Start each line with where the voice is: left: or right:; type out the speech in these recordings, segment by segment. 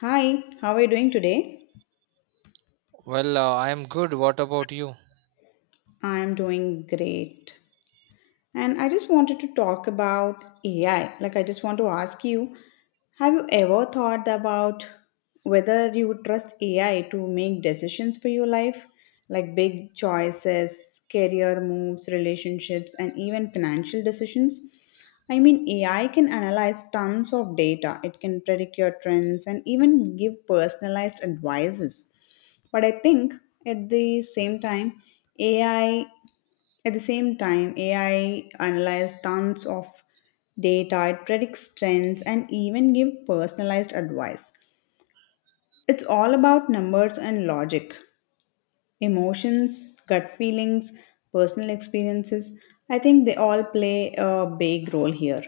left: Hi, how are you doing today?
right: I am good. What about you?
left: I'm doing great. And I just wanted to talk about AI. Like, I just want to ask you, have you ever thought about whether you would trust AI to make decisions for your life? Like big choices, career moves, relationships, and even financial decisions? I mean, AI can analyze tons of data, it can predict your trends and even give personalized advices. But I think at the same time, AI at the same time, AI analyzes tons of data, it predicts trends, and even gives personalized advice. It's all about numbers and logic, emotions, gut feelings, personal experiences. I think they all play a big role here.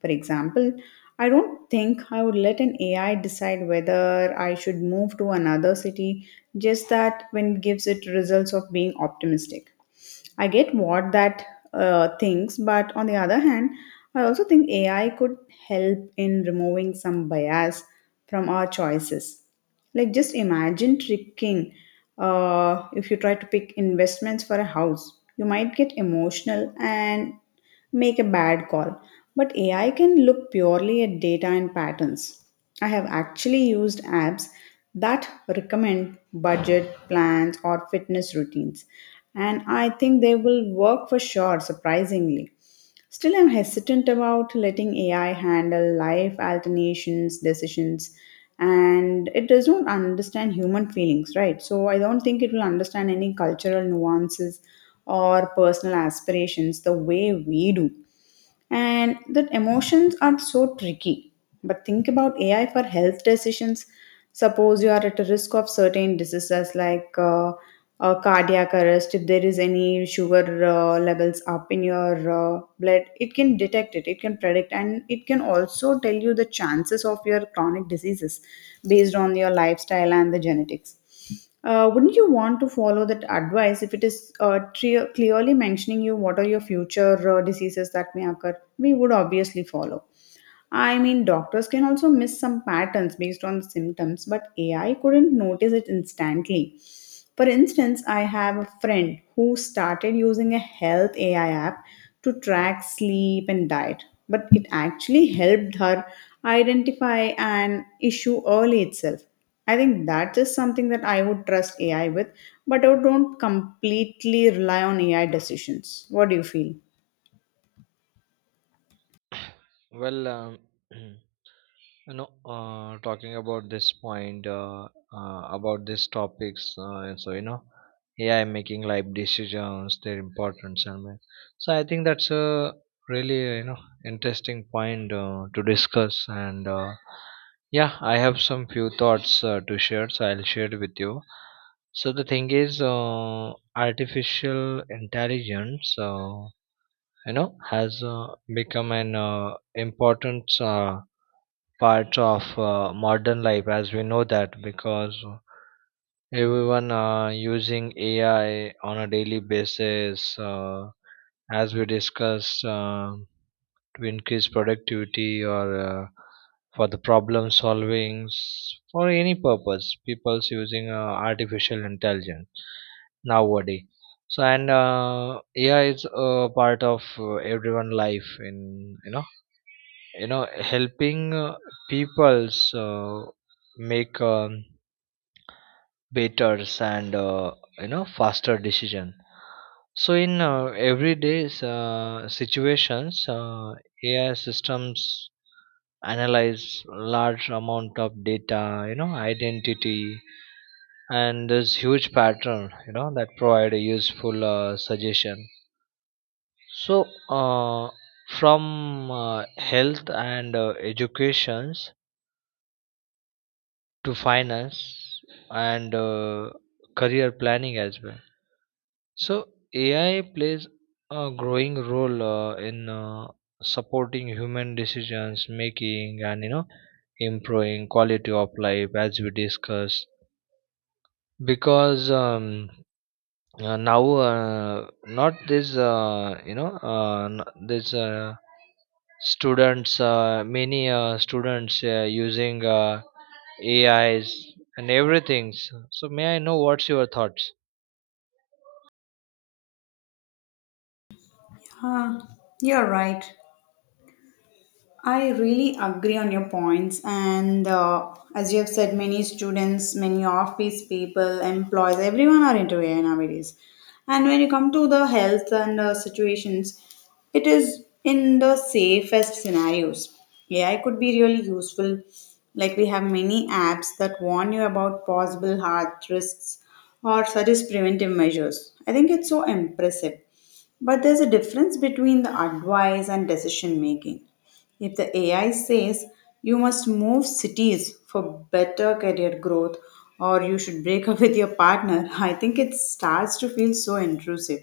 left: For example, I don't think I would let an AI decide whether I should move to another city, just that when it gives it results of being optimistic. I get what that thinks, but on the other hand, I also think AI could help in removing some bias from our choices. Like, just imagine tricking. If you try to pick investments for a house, you might get emotional and make a bad call. But AI can look purely at data and patterns. I have actually used apps that recommend budget plans or fitness routines, and I think they will work for sure, surprisingly. Still, I'm hesitant about letting AI handle life alternations, decisions, and it does not understand human feelings, right? So I don't think it will understand any cultural nuances or personal aspirations the way we do. And that emotions are so tricky. But think about AI for health decisions. Suppose you are at a risk of certain diseases like cardiac arrest, if there is any sugar levels up in your blood, it can detect it, it can predict, and it can also tell you the chances of your chronic diseases based on your lifestyle and the genetics. Wouldn't you want to follow that advice if it is clearly mentioning you what are your future diseases that may occur? We would obviously follow. I mean, doctors can also miss some patterns based on symptoms, but AI couldn't notice it instantly. For instance, I have a friend who started using a health AI app to track sleep and diet, but it actually helped her identify an issue early itself. I think that is something that I would trust AI with, but I don't completely rely on AI decisions. What do you feel?
right: Well, um, you talking about this point, about these topics, and AI making life decisions, their importance, so I think that's a really, interesting point to discuss. And yeah, I have some few thoughts to share, so I'll share it with you. So the thing is, artificial intelligence. You know has become an important part of modern life, as we know, that because everyone using ai on a daily basis, as we discussed, to increase productivity or for the problem solvings, for any purpose people's using artificial intelligence nowadays. So and ai is a part of everyone life in, you know, helping people's make better and faster decision. So in everyday situations, ai systems analyze large amount of data, you know, identity and this huge pattern, you know, that provide a useful suggestion. So from health and educations, to finance and career planning as well. So ai plays a growing role in supporting human decisions making, and, you know, improving quality of life, as we discussed. Because now not this you know n- this students, many students using ais and everything. So so may I know what's your thoughts?
left: Huh, you're right. I really agree on your points, and as you have said, many students, many office people, employees, everyone are into AI nowadays. And when you come to the health and situations, it is in the safest scenarios. AI could be really useful. Like we have many apps that warn you about possible heart risks or suggest preventive measures. I think it's so impressive. But there's a difference between the advice and decision making. If the AI says you must move cities for better career growth or you should break up with your partner, I think it starts to feel so intrusive.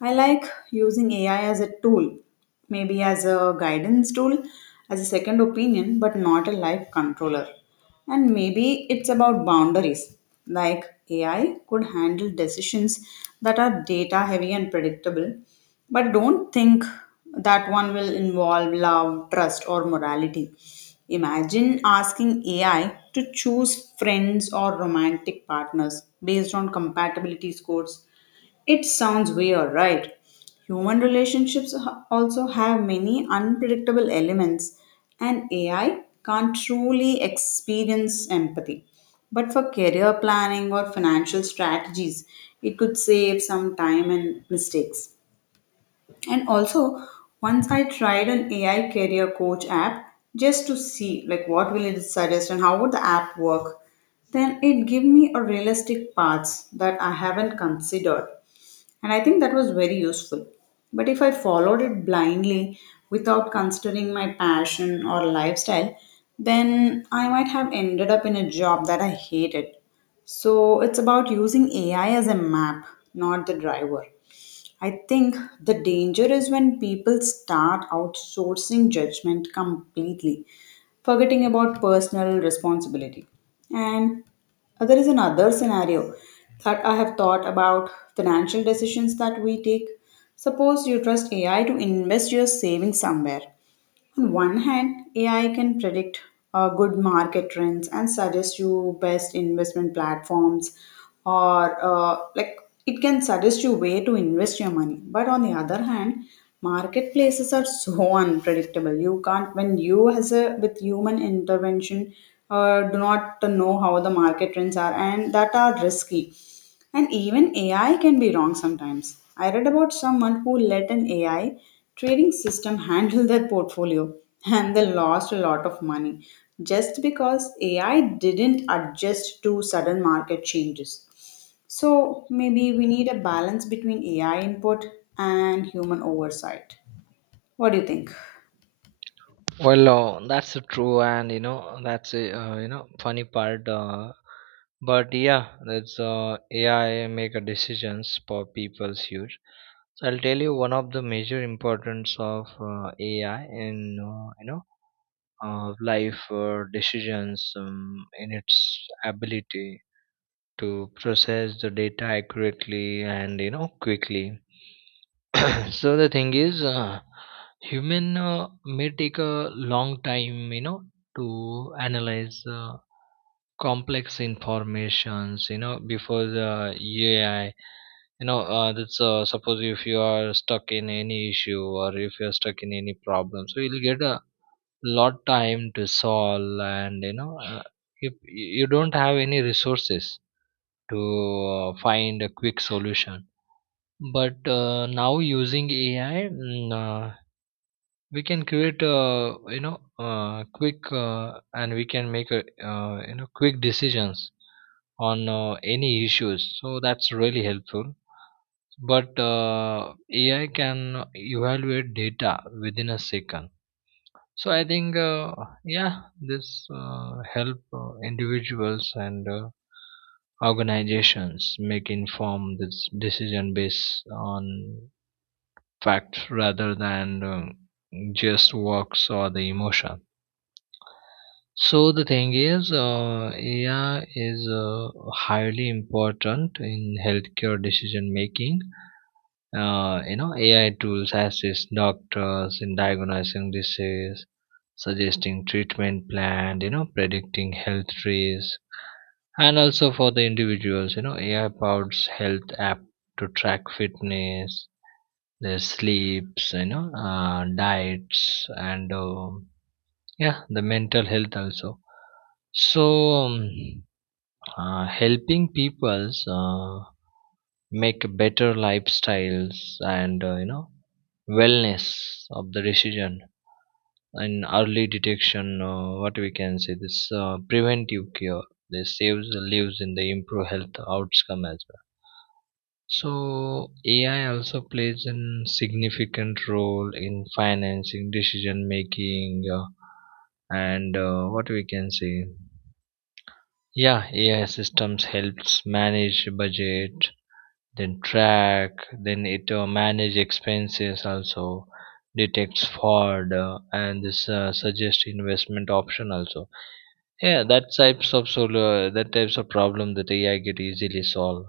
left: I like using AI as a tool, maybe as a guidance tool, as a second opinion, but not a life controller. And maybe it's about boundaries. Like AI could handle decisions that are data heavy and predictable, but don't think that one will involve love, trust, or morality. Imagine asking AI to choose friends or romantic partners based on compatibility scores, it sounds weird, right? Human relationships also have many unpredictable elements, and AI can't truly experience empathy. But for career planning or financial strategies, it could save some time and mistakes. And also, once I tried an AI career coach app just to see like what will it suggest and how would the app work, then it gave me a realistic paths that I haven't considered. And I think that was very useful. But if I followed it blindly without considering my passion or lifestyle, then I might have ended up in a job that I hated. So it's about using AI as a map, not the driver. I think the danger is when people start outsourcing judgment completely, forgetting about personal responsibility. And there is another scenario that I have thought about financial decisions that we take. Suppose you trust AI to invest your savings somewhere. On one hand, AI can predict good market trends and suggest you best investment platforms, or like it can suggest you where to invest your money. But on the other hand, marketplaces are so unpredictable. You can't, when you as a with human intervention do not know how the market trends are, and that are risky. And even AI can be wrong sometimes. I read about someone who let an AI trading system handle their portfolio and they lost a lot of money just because AI didn't adjust to sudden market changes. So maybe we need a balance between AI input and human oversight. What do you think?
right: That's true, and you know that's a, you know, funny part, but yeah, that's ai make a decisions for people's huge. So I'll tell you one of the major importance of AI in, uh, you know life decisions, in its ability to process the data accurately and, you know, quickly. So the thing is, human may take a long time, you know, to analyze complex informations, you know, before the AI. You know that's suppose if you are stuck in any issue, or if you're stuck in any problem, so you'll get a lot time to solve. And if you don't have any resources to find a quick solution. But now using ai, we can create quick, and we can make a quick decisions on any issues, so that's really helpful. But AI can evaluate data within a second. So I think, yeah, this help individuals and organizations make informed this decision based on facts, rather than just works or the emotion. So the thing is, AI is highly important in healthcare decision making. AI tools assist doctors in diagnosing disease, suggesting treatment plan, you know, predicting health risks. And also for the individuals, you know, AI powers health app to track fitness, their sleeps, you know, diets, and, yeah, the mental health also. So, helping people's. Make better lifestyles and, wellness of the decision, and early detection, what we can say, this preventive cure, they saves the lives and they improve health outcome as well. So ai also plays a significant role in financing decision making, and what we can say, yeah, ai systems helps manage budget, then track, then it manage expenses also, detects fraud, and this suggest investment option also. Yeah, that types of solar, that types of problem, that ai get easily solve.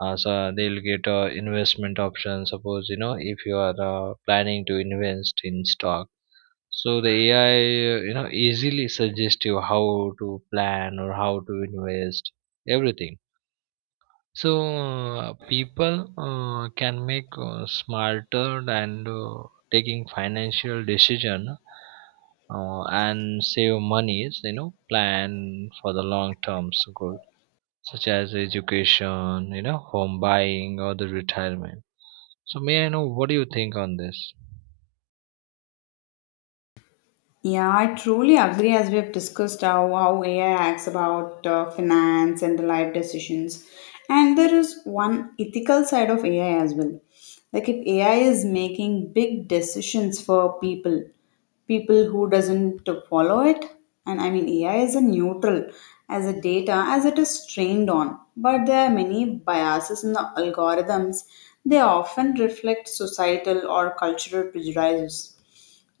right: So they'll get investment option. Suppose, you know, if you are planning to invest in stock, so the ai you know easily suggest you how to plan or how to invest everything. So people can make smarter and taking financial decision, and save monies, you know, plan for the long term goal, such as education, you know, home buying, or the retirement. So may I know what do you think on this?
left: Yeah, I truly agree as we have discussed how AI acts about finance and the life decisions. And there is one ethical side of AI as well. Like if AI is making big decisions for people, people who doesn't follow it, and I mean AI is a neutral as a data as it is trained on, but there are many biases in the algorithms. They often reflect societal or cultural prejudices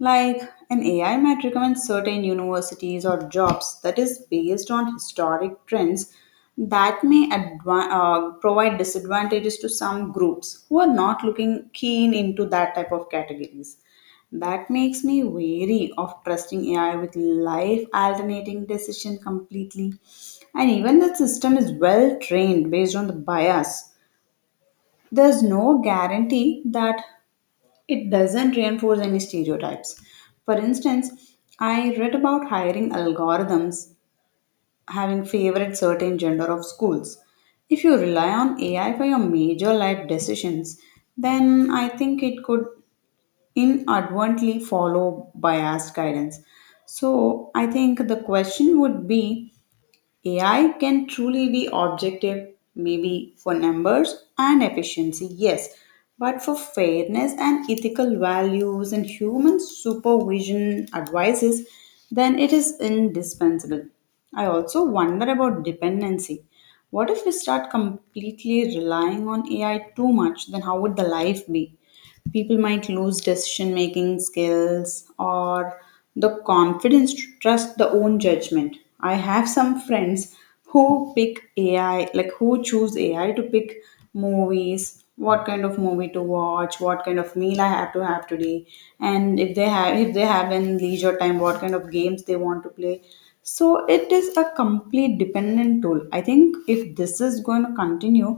left: like an AI might recommend certain universities or jobs that is based on historic trends that may provide disadvantages to some groups who are not looking keen into that type of categories. That makes me wary of trusting AI with life alternating decision completely. And even the system is well trained based on the bias. There's no guarantee that it doesn't reinforce any stereotypes. For instance, I read about hiring algorithms having favored certain gender of schools. If you rely on AI for your major life decisions, then I think it could inadvertently follow biased guidance. So I think the question would be, AI can truly be objective, maybe for numbers and efficiency, yes, but for fairness and ethical values and human supervision advices, then it is indispensable. I also wonder about dependency. What if we start completely relying on AI too much? Then how would the life be? People might lose decision making skills or the confidence to trust the own judgment. I have some friends who pick AI, like who choose AI to pick movies, what kind of movie to watch, what kind of meal I have to have today, and if they have, if they have in leisure time, what kind of games they want to play. So it is a complete dependent tool. I think if this is going to continue,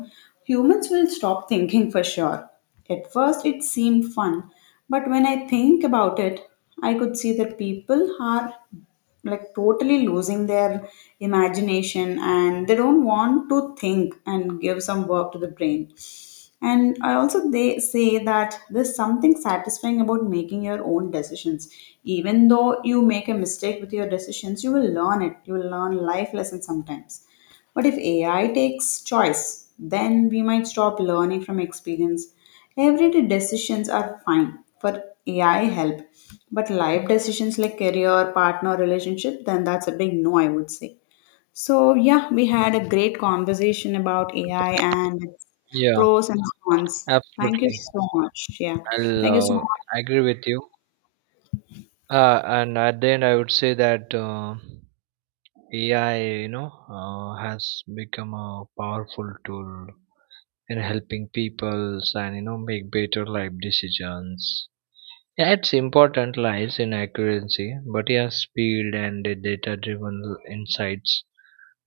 left: humans will stop thinking for sure. At first, it seemed fun, but when I think about it, I could see that people are like totally losing their imagination and they don't want to think and give some work to the brain. And I also, they say that there's something satisfying about making your own decisions. Even though you make a mistake with your decisions, you will learn it. You will learn life lessons sometimes. But if AI takes choice, then we might stop learning from experience. Everyday decisions are fine for AI help, but life decisions like career, partner, relationship, then that's a big no, I would say. So, yeah, we had a great conversation about AI and its
right: Yeah,
left: pros and cons. Thank you
right: absolutely.
left: so much. Yeah.
right: I'll
left: Thank you so
right: uh,
left: much.
right: agree with you. And at the end, I would say that. AI, you know, has become a powerful tool in helping people, and, make better life decisions. Yeah, its important lies in accuracy, but yeah, speed and the data-driven insights.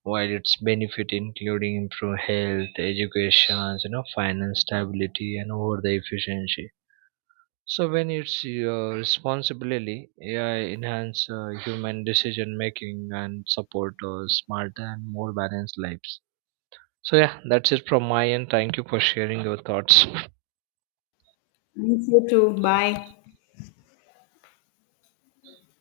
right: While its benefit including improve health, education, you know, finance stability, and over the efficiency. So when it's your responsibility, AI enhance human decision making, and support smart and more balanced lives. So yeah, that's it from my end. Thank you for sharing your thoughts.
left: Thank you too. Bye.